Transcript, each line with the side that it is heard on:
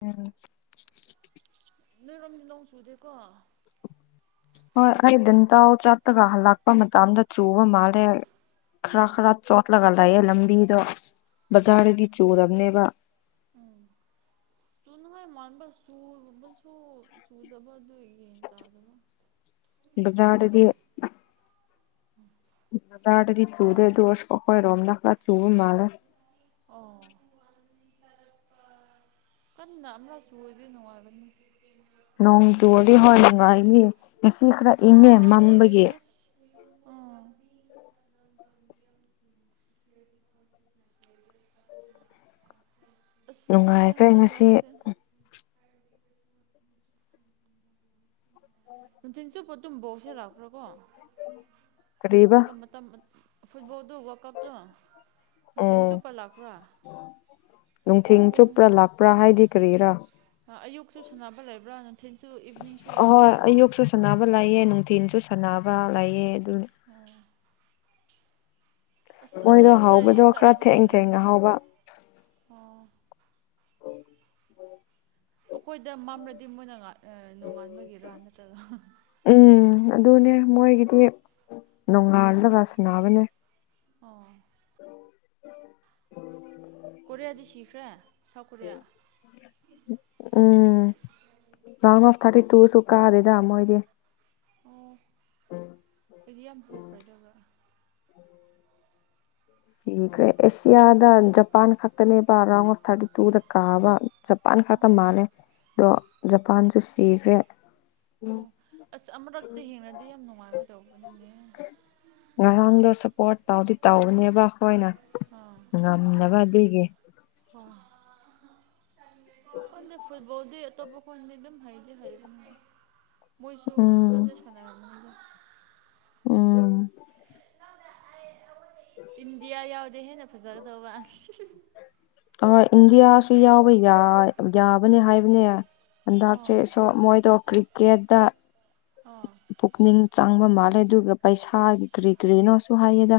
left: ꯎꯝ
right: ꯅꯔꯝ ꯂꯥꯎꯁꯨꯨ ꯎꯗꯦꯀꯣ
left: ꯍꯣꯏ ꯑꯩꯗꯟꯇ ꯆꯠꯇꯒ ꯍꯜꯂꯛꯄ ꯃꯇꯝꯗ ꯆꯨꯕ ꯃꯥꯂꯦ ꯈꯔ ꯈꯔ ꯆꯣꯠꯂꯒ ꯂꯩꯥꯛꯌꯦꯦ ꯂꯝꯕꯤꯗꯣ
right: ꯑꯣ
left: ꯕꯖꯥꯔꯗꯤ ꯆꯨꯔꯕꯅꯦꯕ
right: [unintelligible] ꯅꯨꯡꯉꯥꯏ ꯃꯥꯟꯕ ꯁꯨꯕꯁꯨ ꯆꯨꯗꯕ ꯑꯗꯨ ꯌꯦꯟ ꯇꯥꯗꯕ
left: ꯆꯥꯗꯗꯤ ꯗꯥꯗꯤ ꯆꯨꯗ
right: ꯑꯥ
left: ꯗꯣꯁ ꯀꯈꯣꯏ ꯔꯝꯗꯂꯥ ꯆꯨꯕ ꯃꯥꯜꯦ
right: ꯑꯣ ꯀ ꯑꯁꯨꯨ ꯑꯣꯏꯗ ꯅꯨꯡꯉꯥꯏꯒꯅꯤ
left: ꯅꯣꯡ ꯇꯨꯒ ꯍꯣꯏ ꯅꯨꯡꯉꯥꯏꯅꯤ ꯉꯁꯤ ꯈꯔ ꯏꯪꯉꯦ
right: ꯁꯥꯕꯅ ꯂꯣꯏꯔꯦ
left: ꯃꯝꯕꯒꯤ
right: ꯑꯁ ꯑꯥ ꯑꯁ ꯈꯪꯗꯦ
left: ꯅꯨꯡꯉꯥꯏꯈ꯭ꯔꯦ
right: ꯍꯟꯗꯛ
left: ꯉꯁꯤ
right: ꯃꯔꯛꯁꯦ ꯅꯨꯡꯊꯤꯟ ꯆꯨꯞꯕ ꯑꯗꯨꯝꯕꯧꯁꯤꯂꯛꯄ꯭ꯔꯥ ꯀꯣ ꯒ
left: ꯀꯔꯤꯕ
right: ꯃ ꯃꯇꯝ ꯐꯕꯣ ꯑꯗꯨ ꯋꯥꯀꯞꯇꯣ ꯅꯨꯡꯊꯤꯜ ꯆꯨꯞꯄ ꯂꯥꯛꯄ꯭ꯔꯥ
left: ꯅꯨꯡꯊꯤ
right: ꯄꯨꯡ ꯄꯨꯡ
left: ꯆꯨꯞꯄ꯭ꯔꯥ ꯂꯥꯛꯄ꯭ꯔꯥ ꯍꯥꯏꯗꯤ ꯀꯔꯤꯔ
right: ꯀꯛꯁꯨ ꯁꯥꯟꯅꯕ ꯂꯩꯕ꯭ꯔꯥ ꯅꯅ
left: ꯑꯍꯣꯏ ꯑꯌꯨꯛꯁꯨ ꯁꯅꯕ ꯂꯥꯛꯑꯦ ꯅꯨꯡꯊꯤꯟꯜꯁꯨ ꯁꯥꯟꯅꯕ ꯂꯑꯦ ꯑꯗꯨ
right: ꯑꯁ
left: ꯃꯣꯏꯗꯣ
right: ꯑꯁꯦꯡꯕꯗ
left: ꯍꯧꯕꯗꯣ
right: ꯆꯠꯂ
left: ꯈꯔ
right: ꯑꯗꯨ
left: ꯊꯦꯡ ꯊꯦꯡꯅ
right: ꯌꯦꯡꯅꯤꯡꯉꯤꯗ
left: ꯍꯧꯕ
right: ꯑꯣ ꯑꯩꯈꯣꯏꯗ ꯃꯝꯂꯗꯤ ꯃꯣꯏꯅ ꯅꯣꯡꯉꯥꯟꯕꯒꯤꯗꯔꯥ ꯅꯠꯇ꯭ꯔꯒ
left: ꯎꯝ ꯑꯗꯨꯅꯦ ꯃꯣꯏꯒꯤꯗꯤ ꯅꯣꯡꯉꯥꯜꯂꯒ ꯁꯥꯟꯅꯕꯅꯦ
right: ꯑꯣ
left: ꯎ
right: ꯀꯣꯔꯤꯌꯥ ꯗꯤꯁꯇ꯭ꯔꯤꯛꯈ꯭ꯔꯦ ꯁꯥꯎꯠ ꯀꯣꯔꯤꯌꯥ
left: ꯎꯝ ꯂꯃ ꯊꯇꯤ ꯇꯨ ꯁꯨꯀꯥꯗꯦꯗ ꯃꯣꯏꯗꯤꯦ
right: ꯑꯗꯨ ꯌꯥꯝꯝ ꯍꯣꯞ ꯔꯖꯛꯒ
left: ꯈ꯭ꯔꯦ ꯑꯦꯁꯤꯌꯥꯗ ꯖꯄꯥꯟ ꯈꯛꯇꯅꯦꯕ ꯑꯔꯥꯎ ꯊꯥꯔꯇꯤ ꯇꯨꯗ ꯀꯥꯕ ꯖꯄꯥꯟ ꯈꯛꯇ ꯃꯥꯜꯂꯦ ꯑꯗꯣ ꯖꯄꯥꯟꯁꯨ ꯁꯤꯈ꯭ꯔꯦ
right: ꯑꯣ ꯑꯁ ꯑꯃꯨꯔꯛꯇꯤ ꯍꯦꯡꯅꯗꯤ ꯌꯥꯝ ꯅꯨꯡꯉꯥꯏꯒꯗꯧꯕꯅꯤꯅꯦ
left: ꯄꯣꯠ ꯐꯥꯎꯗꯤ ꯇꯧꯕꯅꯦꯕ ꯑꯩꯈꯣꯏꯅ ꯉꯝꯅꯕ ꯑꯗꯨꯏꯒꯤ
right: ꯍꯣꯏ ꯀꯗ ꯐꯕꯣꯗ ꯇꯣꯄ ꯀ ꯑꯗꯨꯝ ꯍꯩꯗꯤꯦ ꯍꯥꯏꯩꯕ ꯃꯣꯏꯁꯨ
left: ꯎꯝ
right: ꯐꯖꯅ ꯁꯥꯟꯅꯔꯔꯕꯅꯤꯗ
left: ꯎꯝ
right: ꯏꯟꯗꯤꯌꯥ ꯌꯥꯎꯗꯦ ꯍꯦꯟꯅ ꯐꯖꯒꯗꯧꯕ
left: ꯍꯣꯏ ꯏꯟꯗꯤꯌꯥꯁꯨ ꯌꯥꯎꯕ ꯌꯥꯕꯅꯦ ꯍꯥꯏꯕꯅꯦ ꯍꯟꯗꯛꯁꯦ
right: ꯑꯣ
left: ꯁ ꯃꯣꯏꯗꯣ ꯀ꯭ꯔꯤꯀꯦꯠꯇ
right: ꯑꯣ
left: ꯄꯨꯛꯅꯤꯡ ꯆꯪꯕ ꯃꯥꯜꯂꯦ ꯑꯗꯨꯒ ꯄꯩꯁꯥꯒꯤ
right: ꯑꯁ
left: ꯀꯔꯤ ꯀꯔꯤꯅꯣꯁꯨ ꯍꯥꯏꯌꯦꯗ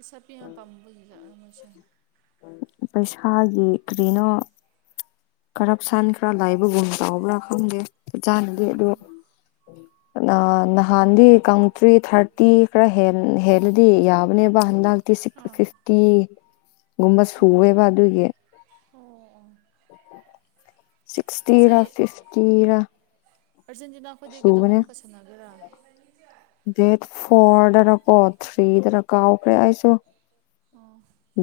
right: ꯑꯁꯥ ꯄꯤꯌꯥꯥ ꯄꯥꯝꯝꯕꯕꯨ ꯍꯜꯥꯛ ꯃꯣꯏꯁꯦ
left: ꯄꯩꯁꯥꯒꯤ ꯀꯔꯤꯅꯣ ꯀꯔꯞꯁꯟ ꯈꯔ ꯂꯥꯏꯕꯒꯨꯝ ꯆꯥꯎꯕ꯭ꯔꯥ ꯈꯪꯗꯦꯖꯥꯅꯗꯤ
right: ꯑꯣ
left: ꯑꯗꯣ ꯅꯍꯥꯟꯗꯤ ꯀꯥꯎꯟꯇ꯭ꯔꯤ ꯊꯥꯔꯇꯤ ꯈꯔ ꯍꯦꯜꯂꯗꯤ ꯌꯥꯕꯅꯦꯕ ꯍꯟꯗꯛ ꯐꯤꯇꯤ ꯐꯤꯐꯇꯤ
right: ꯎ
left: ꯒꯨꯝꯕ ꯁꯨꯋꯦꯕ ꯑꯗꯨꯒꯤ
right: ꯑꯣ ꯑꯣ
left: ꯎ
right: ꯁꯤ
left: ꯁꯤꯛꯁꯇꯤꯔꯥ ꯐꯤꯐꯇꯤꯔꯥ
right: ꯑꯥꯔꯖꯦꯟꯇꯤꯅꯥ ꯈꯣꯏꯗꯤ ꯀꯩꯗꯧꯉꯩ
left: ꯁꯨꯕꯅꯦ
right: ꯑꯃꯨꯛꯀ ꯁꯥꯟꯅꯒꯦꯔꯥ
left: ꯗꯦꯠ ꯐꯣꯔꯗꯅꯀꯣ ꯊ꯭ꯔꯤꯗꯅ ꯀꯥꯎꯈ꯭ꯔꯦ ꯑꯩꯁꯨ
right: ꯑꯣ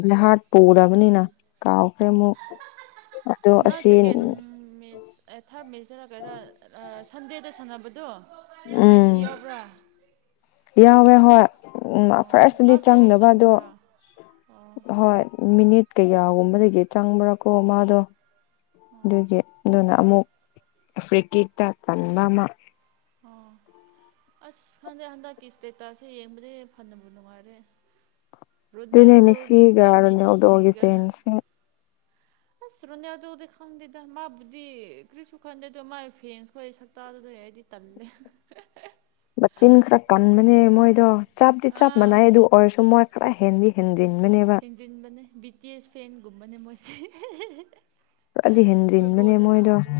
left: ꯕꯍꯥꯔꯠ ꯄꯨꯔꯕꯅꯤꯅ
right: ꯐꯖꯕꯅꯤ
left: ꯀꯥꯎꯈ꯭ꯔꯦ ꯑꯃꯨꯛ ꯑꯗꯣ
right: ꯅꯍ
left: ꯑꯁꯤ
right: ꯁꯦꯀꯦꯟ ꯃꯤ ꯊꯥꯔꯠ ꯃꯤꯁꯁꯤꯅ ꯀꯔ ꯁꯟꯗꯦꯗ ꯁꯥꯟꯅꯕꯗꯣ ꯉꯦꯁꯤ
left: ꯎꯝ
right: ꯌꯥꯎꯕ꯭ꯔꯥ
left: ꯌꯥꯎꯋꯦ ꯍꯣꯏ
right: ꯑꯣ
left: ꯐꯥꯔꯁꯇꯗꯤ
right: ꯂꯥꯁꯇꯒꯤ
left: ꯆꯪꯗꯕ ꯑꯗꯣ
right: ꯆꯪꯕꯒꯦꯔꯥ ꯑꯣ
left: ꯍꯣꯏ ꯃꯤꯅꯤꯠ ꯀꯩꯌꯥꯒꯨꯝꯕꯗꯒꯤ ꯆꯪꯕ꯭ꯔꯥꯀꯣ ꯃꯥꯗꯣ ꯑꯗꯨꯒꯤ ꯑꯗꯨꯅ ꯑꯃꯨꯛ ꯑꯐ꯭ꯔꯤꯀꯦꯠꯇ ꯇꯟꯕ ꯑꯃ
right: ꯎ ꯑꯁ ꯍꯪꯗꯦ ꯍꯟꯗꯛ ꯀꯤꯁꯇꯦ ꯇꯥꯁꯦ ꯌꯦꯡꯕꯗ ꯐꯕꯨ ꯅꯨꯡꯉꯥꯏꯔꯦ
left: ꯑꯗꯨꯅꯦꯃꯤ
right: ꯔꯣꯅꯦꯜꯗꯣꯒꯤꯒ
left: ꯁꯤꯒꯥꯔꯅꯦ ꯑꯣꯗꯣꯒꯤ
right: ꯃꯦꯁꯤꯒꯤꯒ
left: ꯐꯦꯟꯁꯦ
right: ꯑꯁ ꯔꯣꯅꯤꯌꯥ ꯑꯗꯨꯗꯤ ꯈꯪꯗꯦꯗ ꯃꯥꯕꯨꯗꯤ ꯀ꯭ꯔꯤꯁꯨ ꯈꯪꯗꯦ ꯑꯗꯨ ꯃꯥ ꯐꯦꯟꯁ ꯈ ꯁ ꯍꯥꯏꯗꯤ ꯇꯝꯃꯦ
left: ꯃꯆꯤꯟ ꯈꯔ ꯀꯟꯕꯅꯦ ꯃꯣꯏꯗꯣ ꯆꯞꯇꯗꯤ ꯆꯞ
right: ꯑꯥ
left: ꯃꯥꯟꯅꯏ ꯑꯗꯨ ꯑꯣꯏꯔꯁꯨ ꯃꯣꯏ ꯈꯔ ꯍꯦꯟꯗꯤ ꯍꯦꯟ
right: ꯍꯦꯟꯖꯤꯟꯕꯅꯦ ꯕꯤ ꯇꯤ ꯑꯦꯁ ꯐꯦꯟꯒꯨꯝꯕꯅꯦ ꯃꯣꯏꯁꯦ
left: ꯗꯤ ꯍꯦꯟꯖꯤꯟꯕꯅꯦ
right: ꯐꯨꯠꯕꯣꯜꯗ
left: ꯃꯣꯏꯗꯣ
right: ꯂꯥꯛꯑꯗꯤ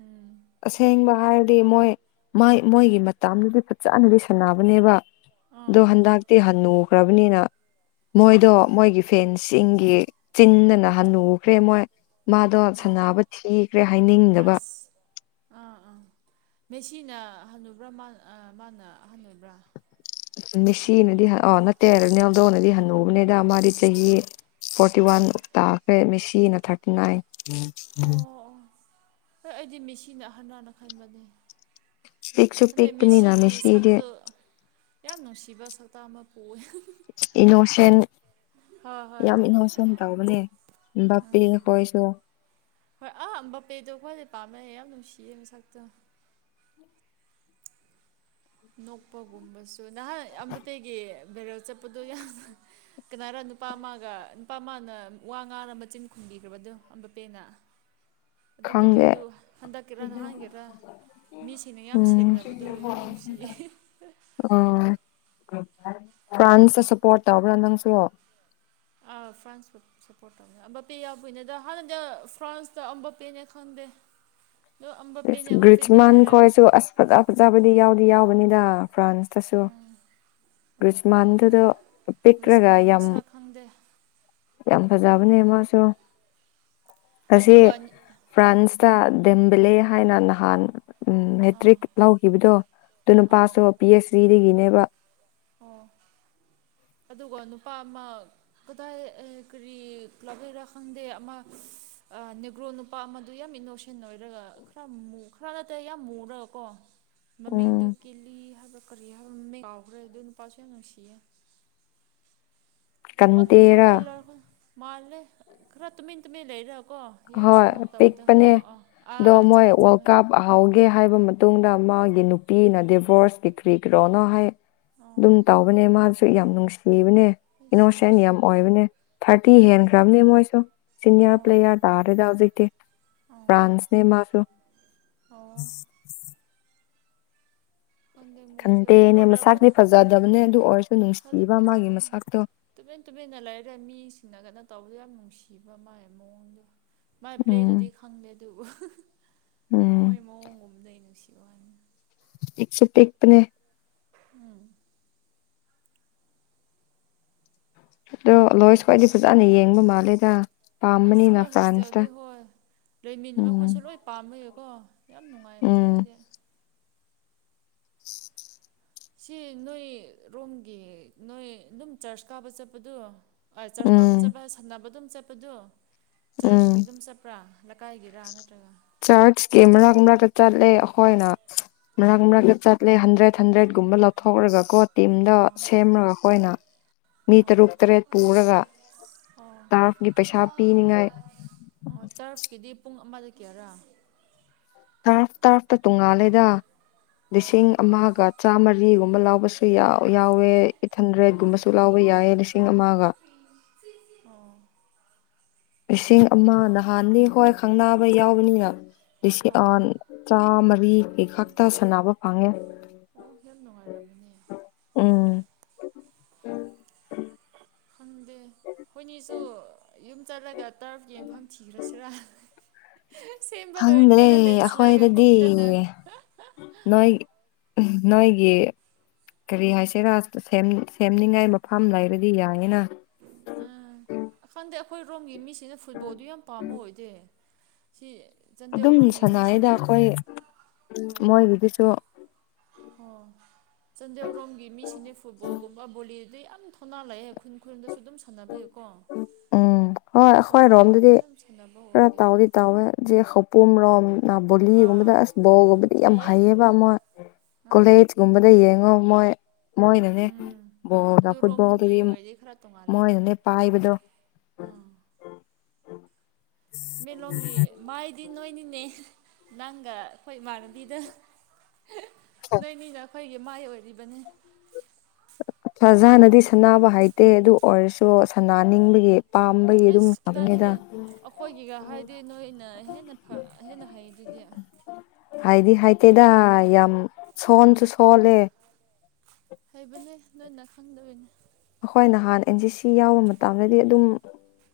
right: ꯎꯝ
left: ꯑꯁꯦꯡꯕ ꯍꯥꯏꯔꯗꯤ ꯃꯣꯏ ꯃꯥꯏ ꯃꯣꯏꯒꯤ ꯃꯇꯗꯨꯗꯤ ꯐꯖꯅ ꯂꯩꯁꯟꯅꯕꯅꯦꯕ
right: ꯑꯥ
left: ꯑꯗꯣ
right: ꯑꯥ
left: ꯍꯟꯗꯛꯇꯤ ꯍ ꯅꯨꯈ꯭ꯔꯕꯅꯤꯅ
right: ꯍꯣꯏ
left: ꯃꯣꯏꯗꯣ ꯃꯣꯏꯒꯤ ꯐꯦꯟꯁꯤꯡꯒꯤ ꯆꯤꯟꯗꯅ ꯍꯟꯅꯨꯈ꯭ꯔꯦ ꯃꯣꯏ ꯃꯥꯗꯣ
right: ꯑꯥ
left: ꯁꯕ ꯊꯤꯈ꯭ꯔꯦ ꯍꯥꯏꯅꯤꯡꯗꯕ
right: ꯑꯁ ꯑꯥ ꯑꯥ ꯃꯦꯁꯤꯅ ꯑꯍꯜꯂꯨꯕ꯭ꯔꯥ ꯃꯥ ꯃꯥꯅ ꯑꯍꯜꯂꯨꯕ꯭ꯔꯥ
left: ꯃꯤꯁꯤꯅꯗꯤ ꯑꯣ ꯅꯠꯇꯦꯔꯅꯦ ꯑꯗꯣꯅꯗꯤ ꯍꯟꯅꯨꯕꯅꯦꯗ ꯃꯥꯗꯤ ꯆꯍꯤ ꯐꯣꯔꯇꯤ ꯋꯥꯟ
right: ꯑꯣ
left: ꯇꯥꯈ꯭ꯔꯦ ꯃꯦꯁꯤꯅ ꯊꯥꯔꯇꯤ ꯅꯥꯏꯟ
right: ꯑꯣ ꯑꯣ ꯍꯣꯏ ꯑꯩꯗꯤ ꯃꯤꯁꯤꯅ ꯑꯍꯜꯅ ꯈꯟꯕꯅꯦ
left: ꯄꯤꯛꯁꯨ
right: ꯑꯗꯩ
left: ꯄꯤꯛꯄꯅꯤꯅ
right: ꯃꯤꯁꯤꯒꯤ
left: ꯃꯦꯁꯤꯗꯤ
right: ꯁꯛꯇꯨ ꯌꯥꯝ ꯅꯨꯡꯁꯤꯕ ꯁꯛꯇꯥꯛ ꯑꯃ ꯄꯣꯛꯑꯦ
left: ꯏꯅꯣꯁꯟ
right: ꯍꯣꯏ ꯍꯣꯏ
left: ꯌꯥꯝ ꯏꯅꯣꯁꯟ ꯇꯧꯕꯅꯦ ꯕꯥꯄꯤꯈꯣꯏꯁꯨ
right: ꯍꯣꯏ ꯑꯥ ꯕꯄꯦꯗꯣ ꯑꯩꯈꯣꯏꯗꯤ ꯄꯥꯝꯅꯩꯌꯦ ꯌꯥꯝ ꯅꯨꯡꯁꯤꯌꯦ ꯃꯁꯛꯇꯨꯅ ꯅꯣꯛꯄꯒꯨꯝꯕꯁꯨ ꯅꯍꯥꯟ ꯑꯇꯩꯒꯤ ꯚꯦꯔꯦꯜ ꯆꯠꯄꯗꯣ ꯌꯥꯝ ꯀꯅꯥꯔꯣ ꯅꯨꯄꯥ ꯑꯃꯃꯒ ꯅꯨꯄꯥ ꯑꯃꯃꯅ ꯋꯥ ꯉꯥꯔ ꯃꯆꯤꯟ ꯈꯨꯝꯕꯤꯈ꯭ꯔꯕꯗꯣꯕꯄꯦꯅ [unintelligible] ꯑꯗꯨ
left: ꯈꯪꯗꯦ
right: ꯚꯤꯗꯤꯑꯣꯗꯨ ꯍꯟꯗꯛꯀꯦꯔ ꯅꯍꯥꯟꯒꯦꯔ ꯃꯤꯁꯤꯡꯅ ꯌꯥꯝ ꯁꯦꯝꯅꯕꯗꯣ ꯌꯥꯝ ꯅꯨꯡꯁꯤ
left: ꯑꯣ ꯐ꯭ꯔꯥꯟꯁꯇ ꯁꯞꯄꯣꯔꯠ ꯇꯧꯕ꯭ꯔꯥ ꯅꯪꯁꯨꯣ
right: ꯑ ꯐ꯭ꯔꯥꯟꯁꯄꯨ ꯁꯞꯄꯣꯔꯠ ꯇꯧꯅꯦ ꯑꯝꯕꯄꯦ ꯌꯥꯎꯗꯣꯏꯅꯦ ꯑꯗ ꯍꯥꯟꯅꯗꯤ ꯐ꯭ꯔꯥꯟꯁꯇ ꯑꯝꯕꯄꯦꯅꯦ ꯈꯪꯗꯦ [unintelligible]
left: ꯑꯁ
right: ꯑꯝꯕꯄꯦꯅꯦ ꯑꯝꯕꯄꯦꯅꯦ
left: ꯒ꯭ꯔꯤꯖꯃꯥꯟ
right: ꯍꯥꯏꯔꯒ
left: ꯈꯣꯏꯁꯨ ꯑꯁ ꯐꯖ ꯐꯖꯕꯗꯤ ꯌꯥꯎꯗꯤ ꯌꯥꯎꯕꯅꯤꯗ ꯐ꯭ꯔꯥꯟꯁꯇꯁꯨ
right: ꯎꯝ ꯈꯪꯗꯦ
left: ꯔꯒꯔꯤꯖꯃꯥꯟꯗꯨꯗꯣ ꯄꯤꯛ꯭ꯔꯒ
right: ꯒ꯭ꯔꯤꯁꯃꯥꯟ
left: ꯌꯥꯝ
right: ꯃꯁꯛ ꯈꯪꯗꯦ
left: ꯌꯥꯝ
right: ꯑꯥ
left: ꯐꯖꯕꯅꯦ ꯃꯥꯁꯨ ꯑꯁꯤ
right: ꯑꯗꯨꯒ ꯑꯥ
left: ꯐ꯭ꯔꯥꯟꯁꯇ ꯗꯤꯝꯕꯤꯂꯦ ꯍꯥꯏꯅ ꯅꯍꯥꯟ ꯎꯝ
right: ꯑꯥ
left: ꯃꯦꯇ꯭ꯔꯤꯛ ꯂꯧꯈꯤꯕꯗꯣ ꯑꯗꯨ
right: ꯑꯧ
left: ꯅꯨꯄꯥꯁꯨ ꯄꯤ ꯑꯩꯆ ꯗꯤꯗꯒꯤꯅꯦꯕ
right: ꯑꯣ ꯑꯗꯨꯒ ꯅꯨꯄꯥ ꯑꯃ ꯀꯗꯥꯏ ꯀꯔꯤ ꯂꯥꯛꯩꯔꯥ ꯈꯪꯗꯦ ꯑꯃ ꯅꯦꯒ꯭ꯔꯣ ꯅꯨꯄꯥ ꯑꯃꯗꯨ ꯌꯥꯝ ꯏꯅꯣꯁꯦꯟ ꯑꯣꯏꯔꯒ ꯈꯔ ꯈꯔ ꯅꯠꯇ꯭ꯔꯦ ꯌꯥꯝ ꯃꯨꯨꯔꯒ ꯀꯣ ꯃꯃꯤꯡꯗꯨ
left: ꯎꯝ
right: ꯀꯦꯜꯂꯤ ꯍꯥꯏꯕ ꯀꯔꯤ ꯍꯥꯏꯕ ꯃꯃꯤꯡ ꯀꯥꯎꯈ꯭ꯔꯦ ꯑꯗꯨ ꯅꯨꯄꯥꯁꯨ ꯌꯥꯝ ꯅꯨꯡꯁꯤꯌꯦ ꯍꯟ ꯇꯨ
left: ꯀꯟꯇꯦꯔꯥ
right: ꯐꯨꯠꯕꯣꯜꯔ ꯃꯥꯂꯦ ꯔꯠꯇꯃꯤꯇꯃꯤ ꯂꯩꯔ
left: ꯍꯣꯏ ꯄꯤꯛꯄꯅꯦ
right: ꯑꯥ
left: ꯑꯗꯣ
right: ꯑꯥ
left: ꯃꯣꯏ
right: ꯆꯨꯝꯃꯦ
left: ꯋꯥꯔꯜ
right: ꯆꯨꯝꯃꯦ
left: ꯀꯥꯞ ꯑꯍꯥꯎꯒꯦ ꯍꯥꯏꯕ ꯃꯇꯨꯡꯗ ꯃꯥꯒꯤ ꯅꯨꯄꯤꯅ ꯗꯤꯚꯣꯔꯁ ꯄꯤꯈ꯭ꯔꯤ꯭ꯔꯣꯅ ꯍꯥꯏ
right: ꯑꯣ
left: ꯑꯗꯨꯝ ꯇꯥꯎꯕꯅꯦ ꯃꯥꯁꯨ ꯌꯥꯝ ꯅꯨꯡꯁꯤ
right: ꯑꯩꯁ
left: ꯅꯣꯁꯦꯟ ꯌꯥꯝ
right: ꯅꯨꯡꯁꯤꯌꯦ
left: ꯑꯣꯏꯕꯅꯦ ꯊꯥꯔꯇꯤ
right: ꯑꯣ
left: ꯍꯦꯟꯈ꯭ꯔꯕꯅꯦ ꯃꯣꯏꯁꯨ ꯁꯤꯅꯤꯌꯥꯔ
right: ꯑꯣ
left: ꯄ꯭ꯂꯦꯌꯥꯔ ꯇꯥꯔꯦꯗ ꯍꯧꯖꯤꯛꯇꯦ
right: ꯑꯣ
left: ꯐ꯭ꯔꯥꯟꯁꯦ ꯃꯥꯁꯨꯁꯨ
right: ꯑꯣ ꯈꯪꯗꯦ ꯃꯣꯏꯁꯦ
left: ꯈꯟꯗꯦꯅꯦ
right: ꯐꯨꯠꯕꯣꯂꯔ
left: ꯃꯁꯥꯛꯇꯤ
right: ꯈꯣꯏꯗꯤ ꯈꯪꯗꯦ
left: ꯐꯖꯗꯕꯅꯦ ꯑꯗꯨ ꯑꯣꯏꯔꯁꯨ
right: ꯐꯖꯗꯦ
left: ꯅꯨꯡꯁꯤꯕ ꯃꯥꯒꯤ
right: ꯐꯖꯗꯦ
left: ꯃꯁꯇꯣ
right: ꯇꯨꯃꯤꯟ ꯇꯨꯃꯤꯟꯅ ꯂꯩꯔꯦ ꯃꯤꯁꯤꯡꯅꯒꯅ ꯇꯧꯕꯗꯣ ꯌꯥꯝ ꯅꯨꯡꯁꯤꯕ ꯃꯥ ꯃꯑꯣꯡꯗꯣ ꯃꯥꯏ
left: ꯎꯝ
right: ꯄ꯭ꯂꯦꯗꯨꯗꯤ ꯈꯪꯗꯦ ꯑꯗꯨꯕꯨ
left: ꯎꯝ
right: ꯃꯣꯏ ꯃꯑꯣꯡꯒꯨꯝ ꯂꯩ ꯅꯨꯡꯁꯤ
left: ꯄꯤꯛꯁꯨ ꯄꯤꯛꯄꯅꯦ
right: ꯎꯝ
left: ꯑꯗꯣ ꯂꯣꯏꯁ ꯈ꯭ꯋꯥꯏꯗꯤ ꯐꯖꯅ ꯌꯦꯡꯕ ꯃꯥꯜꯂꯦꯗ
right: ꯑꯁ
left: ꯄꯥꯝꯕꯅꯤꯅ
right: ꯃꯣꯏ
left: ꯐ꯭ꯔꯥꯟꯁꯇ
right: ꯍꯣꯁꯇꯦꯜꯗꯤ ꯍꯣꯏ ꯂꯩꯃꯤꯟꯅ
left: ꯎꯝ
right: ꯃꯈꯣꯏꯠꯁꯨ ꯂꯣꯏ ꯄꯥꯝꯃꯌꯦꯀꯣ ꯌꯥꯝ ꯅꯨꯡꯉꯥꯏꯝꯅꯦ
left: ꯎꯝ
right: ꯃꯗꯤ
left: [inaudible]
right: ꯁꯤ ꯅꯣꯏ ꯔꯣꯝꯒꯤ ꯅꯣꯏ ꯑꯗꯨꯝ ꯆꯔꯆ ꯀꯥꯕ ꯆꯠꯄꯗꯣ ꯍ ꯆꯔꯆ ꯀꯥꯕ
left: ꯎꯝ
right: ꯆꯠꯄ ꯁꯝꯅꯕ ꯑꯗꯨꯝ ꯆꯠꯄꯗꯨ ꯆꯔꯆꯀꯤ ꯑꯗꯨꯝ ꯆꯠꯄ꯭ꯔꯥ ꯂꯩꯀꯥꯏꯒꯤ
left: ꯆꯥꯔꯆ ꯀꯤ ꯃꯔꯥꯛ ꯃꯔꯛꯇ ꯆꯠꯂꯦ ꯑꯩꯈꯣꯏꯅ ꯃꯔꯛ ꯃꯔꯛꯇ ꯆꯠꯂꯦ ꯍꯟꯗ꯭ꯔꯦꯠ ꯍꯟꯗ꯭ꯔꯦꯠꯀꯨꯝꯕ ꯂꯧꯊꯣꯛꯔꯒꯀꯣ ꯇꯤꯝꯗꯣ ꯁꯦꯝꯔꯒ ꯑꯩꯈꯣꯏꯅ ꯃꯤ
right: ꯑꯣ
left: ꯇꯔꯨꯛ ꯇꯔꯦꯠ ꯄꯨꯔꯒ
right: ꯑꯣ
left: ꯇꯥꯔꯐꯀꯤ ꯄꯩꯁꯥ ꯄꯤꯅꯤꯡꯉꯥꯏ
right: ꯑꯝꯕꯗꯨ ꯀꯔ
left: ꯇꯔꯐ ꯇꯔꯐꯇ ꯇꯣꯡꯉꯥꯜꯂꯦꯗ
right: ꯑꯣ
left: ꯂꯤꯁꯤꯡ ꯑꯃꯒ ꯆꯥꯝꯃꯔꯤ ꯀꯔꯤꯒꯨꯝꯕ ꯂꯥꯎꯕꯁꯨ ꯌꯥ ꯌꯥꯎꯋꯦ ꯑꯩꯠ ꯍꯟꯗ꯭ꯔꯦꯠꯀꯨꯝꯕꯁꯨ ꯂꯥꯎꯕ ꯌꯥꯏ ꯂꯤꯁꯤꯡ ꯑꯃꯒ
right: ꯑꯣ
left: ꯂꯤꯁꯤꯡ ꯑꯃ ꯅꯍꯥꯟꯅꯤ ꯍꯣꯏ ꯈꯪꯅꯕ ꯌꯥꯎꯕꯅꯤꯅ
right: ꯑꯥ
left: ꯂꯤꯁꯤꯡ ꯇꯥꯃꯔꯤꯒꯤ ꯈꯛꯇ ꯁꯅꯕ ꯐꯪꯉꯦ
right: ꯑꯣ [unintelligible]
left: ꯎꯝ
right: ꯈꯪꯗꯦ ꯍꯣꯏꯅꯤꯁꯨ ꯌꯨꯝ ꯆꯠꯂꯒ ꯇꯔꯐꯀꯤ ꯌꯨꯝꯐꯝ ꯊꯤꯈ꯭ꯔꯁꯤꯔꯥ ꯁꯦꯝꯕ
left: ꯍꯪꯗꯦ
right: ꯂꯣꯏꯗ꯭ꯔꯤꯀꯥꯟꯗ ꯂꯦꯟꯁ꯭ꯂꯥꯏꯠꯒ
left: ꯑꯈꯣꯏꯗꯗꯤ
right: ꯀꯨꯝꯗꯅ
left: ꯅꯣꯏ ꯅꯣꯏꯒꯤ ꯀꯔꯤ ꯍꯥꯏꯁꯤꯔꯥ ꯁꯦꯝꯅꯤꯡꯉꯥꯏ ꯃꯐꯝ ꯂꯩꯔꯗꯤ ꯌꯥꯏꯌꯦꯅ
right: ꯎꯥ ꯈꯪꯗꯦ ꯑꯩꯈꯣꯏꯔꯣꯝꯒꯤ ꯃꯤꯁꯤꯅ ꯐꯨꯠꯕꯣꯜꯗꯨ ꯌꯥꯝ ꯄꯥꯝꯕ ꯑꯣꯏꯗꯦ ꯁꯤ
left: ꯑꯗꯨꯝ
right: ꯆꯥꯟꯗꯦꯜꯔꯣꯝꯒꯤ
left: ꯁꯥꯟꯅꯔꯤꯗ
right: ꯃꯤꯁꯤꯡꯅ
left: ꯑꯩꯈꯣꯏ ꯃꯣꯏꯒꯤꯗꯨꯁꯨ
right: ꯑꯣ ꯆꯥꯟꯗꯦꯜꯔꯣꯝꯒꯤ ꯃꯤꯁꯤꯡꯅ ꯐꯨꯠꯕꯣꯜꯒꯨꯝꯕ ꯕꯣꯂꯤꯗꯤ ꯌꯥꯝ ꯊꯣꯅꯥ ꯂꯑꯦ ꯈꯨꯟ ꯈꯨꯔꯟꯗꯁꯨ ꯑꯗꯨꯝ ꯁꯥꯟꯅꯕꯤꯨꯀꯣ ꯀꯣ
left: ꯎꯝ ꯍꯣꯏ ꯑꯩꯈꯣꯏ ꯔꯣꯝꯗꯗꯤ ꯄꯨꯔꯥ
right: ꯑꯣꯏꯗꯦꯕ
left: ꯇꯥꯎꯗꯤ ꯇꯥꯎꯋꯦ ꯈꯧꯄꯨꯝ ꯔꯣꯝ ꯅ
right: ꯑꯥ
left: ꯕꯣꯂꯤꯒꯨꯝꯕꯗ ꯑꯁ ꯕꯣꯜꯒꯨꯝꯕꯗꯤ ꯌꯥꯝ
right: ꯍꯩꯌꯦ
left: ꯍꯩꯌꯦꯕ ꯑꯃꯛ
right: ꯑꯥ
left: ꯀꯣꯂꯦꯖꯀꯨꯝꯕꯗ ꯌꯦꯡꯉꯣ ꯃꯣꯏ ꯃꯣꯏꯅꯅꯦ
right: ꯎꯝ
left: ꯕꯣꯜꯗ
right: ꯑꯗꯨꯔꯣꯝꯒꯤ
left: ꯐꯨꯠꯕꯣꯜꯗꯗꯤ
right: ꯑꯣꯏꯔꯗꯤ ꯈꯔ ꯇꯣꯡꯉꯥꯜꯂꯦ
left: ꯃꯣꯏꯅꯅꯦ ꯄꯥꯏꯕꯗꯣ
right: ꯃꯂꯣꯝꯒꯤ ꯃꯥꯏꯗꯤ ꯅꯣꯏꯅꯤꯅꯦ ꯅꯪꯒ ꯑꯩꯈꯣꯏ ꯏꯃꯥꯟꯅꯕꯤꯗ ꯅꯣꯏꯅꯤꯅ ꯑꯩꯈꯣꯏꯒꯤ ꯃꯥꯏ ꯑꯣꯏꯔꯤꯕꯅꯤ
left: ꯐꯖꯅꯗꯤ ꯁꯥꯟꯕ ꯍꯥꯏꯩꯇꯦ ꯑꯗꯨ ꯑꯣꯏꯔꯁꯨ ꯁꯅꯅꯤꯡꯕꯒꯤ
right: ꯑꯦꯁ ꯀꯗꯥꯏꯗꯒꯤ ꯑꯩꯈꯣꯏꯒꯤꯒ ꯍꯥꯏꯗꯤ ꯅꯣꯏꯅ ꯍꯦꯟꯅ ꯍꯦꯟꯅ ꯍꯩꯗꯨꯗꯤ [inaudible]
left: ꯍꯩꯏꯗꯤ ꯍꯩꯏꯇꯦꯗ ꯌꯥꯝ ꯁꯣꯟꯁꯨ ꯁꯣꯜꯂꯦ
right: ꯍꯩꯕꯅꯦ ꯅꯣꯏꯅ ꯈꯪꯗꯕꯩꯅꯦ
left: ꯑꯩꯈꯣꯏ ꯅꯍꯥꯟ ꯑꯦꯟ ꯖꯤ ꯁꯤ ꯌꯥꯎꯕ ꯃꯇꯝꯗꯗꯤ ꯑꯗꯨꯝ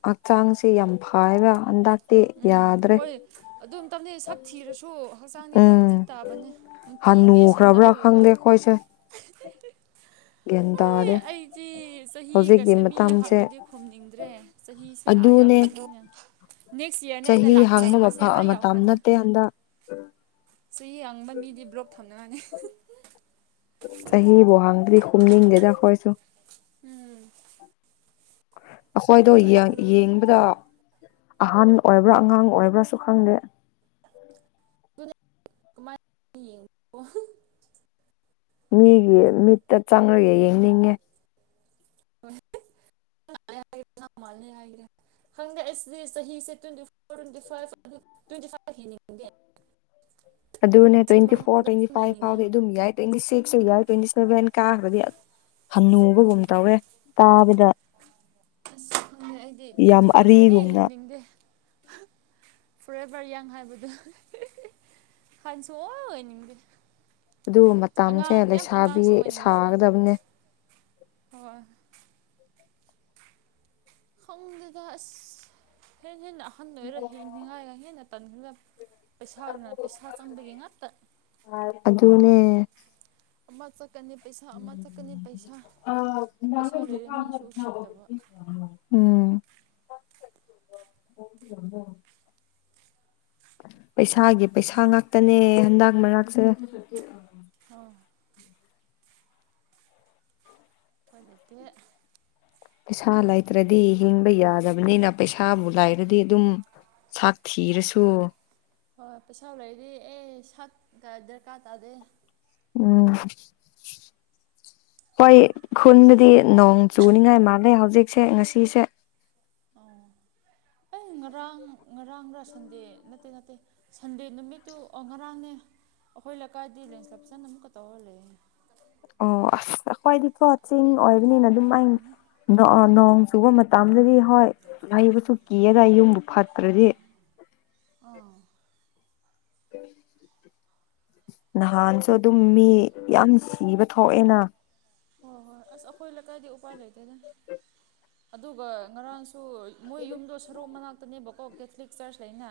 left: ꯍꯛꯆꯥꯡꯁꯦ ꯌꯥꯝ ꯐꯩꯏꯕ ꯍꯟꯗꯛꯇꯤ ꯌꯥ
right: ꯎꯝ ꯍꯣꯏ ꯑꯗꯨꯝ ꯇꯞꯅꯤ ꯁꯛ ꯊꯤꯔꯁꯨ ꯍꯛꯆꯥꯡꯗꯤ ꯑꯗꯨꯝ
left: ꯎꯝ
right: ꯐꯤꯠ ꯇꯥꯕꯅꯦ ꯅꯨꯡꯇꯤꯒꯤ ꯁꯟꯅ
left: [unintelligible] ꯈꯪꯗꯦ ꯈꯣꯏꯁꯦ꯫
right: [unintelligible]
left: [unintelligible]
right: ꯍꯦ ꯑꯩꯗꯤ
left: ꯍꯧꯖꯤꯛꯀꯤ
right: ꯆꯍꯤꯒꯁꯦ ꯃꯤ
left: ꯃꯇꯝꯁꯦ
right: ꯍꯪꯔꯗꯤ ꯈꯨꯝꯅꯤꯡꯗ꯭ꯔꯦ ꯆꯍꯤꯁꯦ ꯑꯥ
left: ꯑꯗꯨꯅꯦ
right: ꯌꯥꯎꯈ꯭ꯔ [unintelligible]
left: ꯆꯍꯤ ꯍꯥꯡꯕ ꯃꯐ ꯃꯇꯝ ꯅꯠꯇꯦ ꯍꯟꯗꯛ꯫
right: ꯁꯤ ꯌꯡꯕ ꯃꯤꯗꯤ ꯕ꯭ꯂꯣꯛ ꯊꯝꯅꯅꯤ꯫
left: ꯆꯍꯤꯕꯨ ꯍꯥꯡꯗ꯭ꯔꯤ ꯈꯨꯝꯅꯤꯡꯗꯦꯗ ꯈꯣꯏꯁꯨ꯫
right: ꯎꯝ
left: ꯑꯈꯣꯏꯗꯣ ꯌ
right: ꯀꯗꯥꯏꯗꯒꯤ ꯍꯟꯗꯛꯇꯤ
left: ꯌꯦꯡꯕꯗ ꯑꯍꯟ ꯑꯣꯏꯕ꯭ꯔꯥ ꯑꯉꯥꯡ ꯑꯣꯏꯕ꯭ꯔꯥꯁꯨ ꯈꯪꯗꯦ꯫
right: [unintelligible]
left: ꯃꯤꯒꯤ ꯃꯤꯠꯇ ꯆꯪꯔꯒ ꯌꯦꯡꯅꯤꯡꯉꯦ꯫
right: [unintelligible] ꯈꯪꯗꯦꯑꯁꯤꯗꯤ ꯆꯍꯤꯁꯦ twenty four twenty five twenty five [unintelligible]
left: ꯑꯗꯨꯅꯦ
right: ꯁꯤ
left: ꯇ꯭ꯋꯦꯟꯇꯤ ꯐꯣꯔ
right: ꯃꯅꯨꯡꯗ
left: ꯇ꯭ꯋꯦꯟꯇꯤ
right: ꯑꯗꯨꯝ
left: ꯐꯥꯏꯚ
right: ꯂꯩꯅꯤꯡꯉꯦ
left: ꯐꯥꯎꯗꯤ ꯑꯗꯨꯝ ꯌꯥꯏ ꯇ꯭ꯋꯦꯟꯇꯤ ꯁꯤꯛꯁ ꯌꯥꯏ ꯇ꯭ꯋꯦꯟꯇꯤ ꯁꯚꯦꯟ ꯀꯥꯈ꯭ꯔꯗꯤ ꯍꯟꯅꯨꯕꯒꯨꯝ ꯇꯧꯋꯦ ꯇꯥꯕꯤꯗ꯫
right: ꯑꯁ ꯈꯪꯗꯦ ꯑꯩꯗꯤ ꯇ꯭ꯋꯦꯟꯇꯤ ꯐꯥꯏꯚ ꯁꯨꯡꯍꯦ
left: ꯑꯔꯤꯒꯨꯝꯅ
right: ꯍꯦꯟꯅꯤꯡꯗꯦ꯫ ꯐꯣꯔꯦꯕꯔꯌꯪ ꯍꯥꯏꯕꯗꯨ [unintelligible] [unintelligible] ꯑꯣꯏꯅꯤꯡꯗꯦ꯫
left: ꯑꯗꯨ ꯃꯇꯝꯁꯦ
right: ꯑꯉꯥꯡ ꯌꯥꯝ
left: ꯂꯩꯁꯥꯕꯤ
right: ꯑꯉꯥꯡꯁꯨ ꯑꯣꯏꯅꯤꯡꯗꯕ
left: ꯁꯥꯒꯗꯕꯅꯦ꯫
right: ꯍꯣꯏ ꯈꯪꯗꯗ ꯑꯁ ꯍꯦꯟꯅ ꯍꯦꯟꯅ ꯑꯍꯟ ꯑꯣꯏꯔ ꯍꯤꯡꯅꯤꯡꯉꯥꯏꯒ ꯍꯦꯟꯅ [unintelligible] ꯄꯩꯁꯥꯅ ꯄꯩꯁꯥ ꯆꯪꯕꯒꯤ ꯉꯛꯇ
left: [unintelligible] ꯑꯗꯨ
right: [unintelligible] ꯑꯃ ꯆꯠꯀꯅꯤ ꯄꯩꯁꯥ ꯄꯩꯁꯥ
left: [unintelligible]
right: ꯂꯩꯕ ꯃꯤꯁꯨ ꯎꯁꯤꯠꯇꯕ
left: ꯎꯝ
right: [inaudible]
left: [unintelligible] ꯄꯩꯁꯥꯒꯤ ꯄꯩꯁꯥ ꯉꯥꯛꯇꯅꯦ ꯍꯟꯗꯛ ꯃꯔꯛꯁꯦ꯫
right: ꯑꯣ ꯄꯥꯂꯩꯇꯦ꯫
left: ꯄꯩꯁꯥ ꯂꯩꯇ꯭ꯔꯗꯤ ꯍꯤꯡꯕ ꯌꯥꯗꯕꯅꯤꯅ ꯄꯩꯁꯥꯕꯨ ꯂꯥꯏꯔꯗꯤ ꯑꯗꯨꯝ ꯁꯥ ꯊꯤꯔꯁꯨ꯫
right: ꯍꯣꯏ ꯄꯩꯁꯥꯎ ꯂꯩꯗꯤ ꯑꯦ ꯁꯛꯀ ꯗꯔꯀꯥꯔ ꯇꯥꯗꯦ꯫
left: ꯎꯝ
right: [inaudible]
left: ꯍꯣꯏ ꯈꯨꯟꯕꯨꯗꯤ ꯅꯣꯡ ꯆꯨꯅꯤꯉꯥꯏ ꯃꯥꯜꯂꯦ ꯍꯧꯖꯤꯛꯁꯦ ꯉꯁꯤꯁꯦ꯫
right: ꯑꯣ ꯑꯩ ꯉꯔꯥꯡ ꯉꯔꯥꯡ ꯔ ꯁꯟꯗꯦ ꯅꯠꯇꯦ ꯅꯠꯇꯦ ꯁꯟꯗꯦ ꯅꯨꯃꯤꯠꯇꯨ ꯑꯣ ꯉꯔꯥꯡꯅꯦ꯫ ꯑꯈꯣꯏ ꯂꯀꯥꯏꯗꯤ ꯂꯦꯟꯁ ꯂꯞꯆꯟ ꯑꯃꯨꯛꯀ ꯇꯧꯔ ꯂꯩꯌꯦ꯫
left: ꯑꯣ ꯑꯁ ꯑꯈ꯭ꯋꯥꯏꯗꯤꯀꯣ ꯆꯤꯡ ꯑꯣꯏꯕꯅꯤꯅ ꯑꯗꯨꯝ ꯑ ꯅꯣ ꯅꯣꯡ
right: ꯇꯀꯥꯟꯗ
left: ꯆꯨꯕ ꯃꯇꯝꯗꯗꯤ ꯍꯣꯏ ꯍꯩꯕꯁꯨ ꯀꯤꯌꯦꯗ ꯌꯨꯝꯕꯨ꯫ ꯐꯠꯇ꯭ꯔꯗꯤ
right: ꯑꯥ
left: [unintelligible] ꯅꯍꯥꯟꯁꯨ ꯑꯗꯨꯝ ꯃꯤ ꯌꯥꯝ ꯁꯤꯕ ꯊꯣꯛꯑꯦꯅ꯫
right: ꯍꯣꯏ ꯍꯣꯏ ꯑꯁ ꯑꯈꯣꯏ ꯂꯀꯥꯏꯗꯤ ꯎꯄꯥꯏ ꯂꯩꯇꯦꯗ ꯑꯗꯨꯒ ꯉꯔꯥꯡ [unintelligible] ꯃꯣꯏ ꯌꯨꯝꯗꯣ ꯁꯔꯣ ꯃꯅꯥꯛꯇꯅꯦꯕꯀꯣ ꯀꯦꯊꯂꯤꯛ ꯆꯔꯆ ꯂꯩꯅ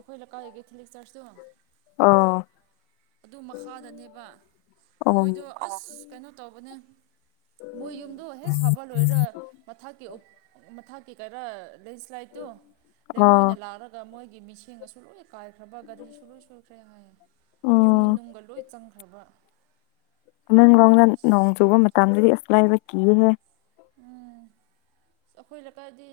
right: ꯑꯈꯣꯏ ꯂꯀꯥꯏ ꯒꯤꯊꯤꯂꯤꯛ ꯆꯔꯁꯇꯨ
left: ꯑꯥ
right: ꯑꯗꯨ ꯃꯈꯥꯗꯅꯦꯕ
left: ꯑꯣ
right: ꯃꯣꯏꯗꯣ ꯑꯁ ꯀꯩꯅꯣ ꯇꯧꯕꯅꯦ ꯃꯣꯏ ꯌꯨꯝꯗꯣ ꯍꯦꯛ ꯁꯥꯕ ꯂꯣꯏꯔ ꯃꯊꯀꯤ ꯃꯊꯥꯛꯀꯤ ꯀꯩꯔꯥ ꯂꯦꯟꯁ꯭ꯂꯥꯏꯠꯇꯣ
left: ꯑꯣ
right: ꯂꯩꯉꯣꯏꯅ ꯂꯥꯛꯑꯒ ꯃꯣꯏꯒꯤ ꯃꯤꯁ ꯑꯁꯨ ꯂꯣꯏꯅ ꯀꯥꯏꯈ꯭ꯔꯕ ꯒꯥꯔꯤꯁꯨ ꯂꯣꯏ ꯁꯣꯏꯈ꯭ꯔꯦ ꯍꯥꯏ ꯌꯨꯝ
left: ꯎꯝ
right: ꯃꯅꯨꯡꯒ ꯂꯣꯏ ꯆꯪꯈ꯭ꯔꯕ ꯑꯗꯨꯒꯤ
left: ꯅꯃꯪꯡꯂꯣꯡꯅ
right: ꯑꯁ
left: ꯅꯣꯡ ꯆꯨꯕ
right: ꯈꯪ
left: ꯃꯇꯝꯗꯗꯤ ꯑꯁꯂꯥꯏꯕ ꯀꯤꯍꯦ
right: ꯎꯝ ꯑꯩꯈꯣꯏ ꯂꯩꯀꯥꯏꯗꯤ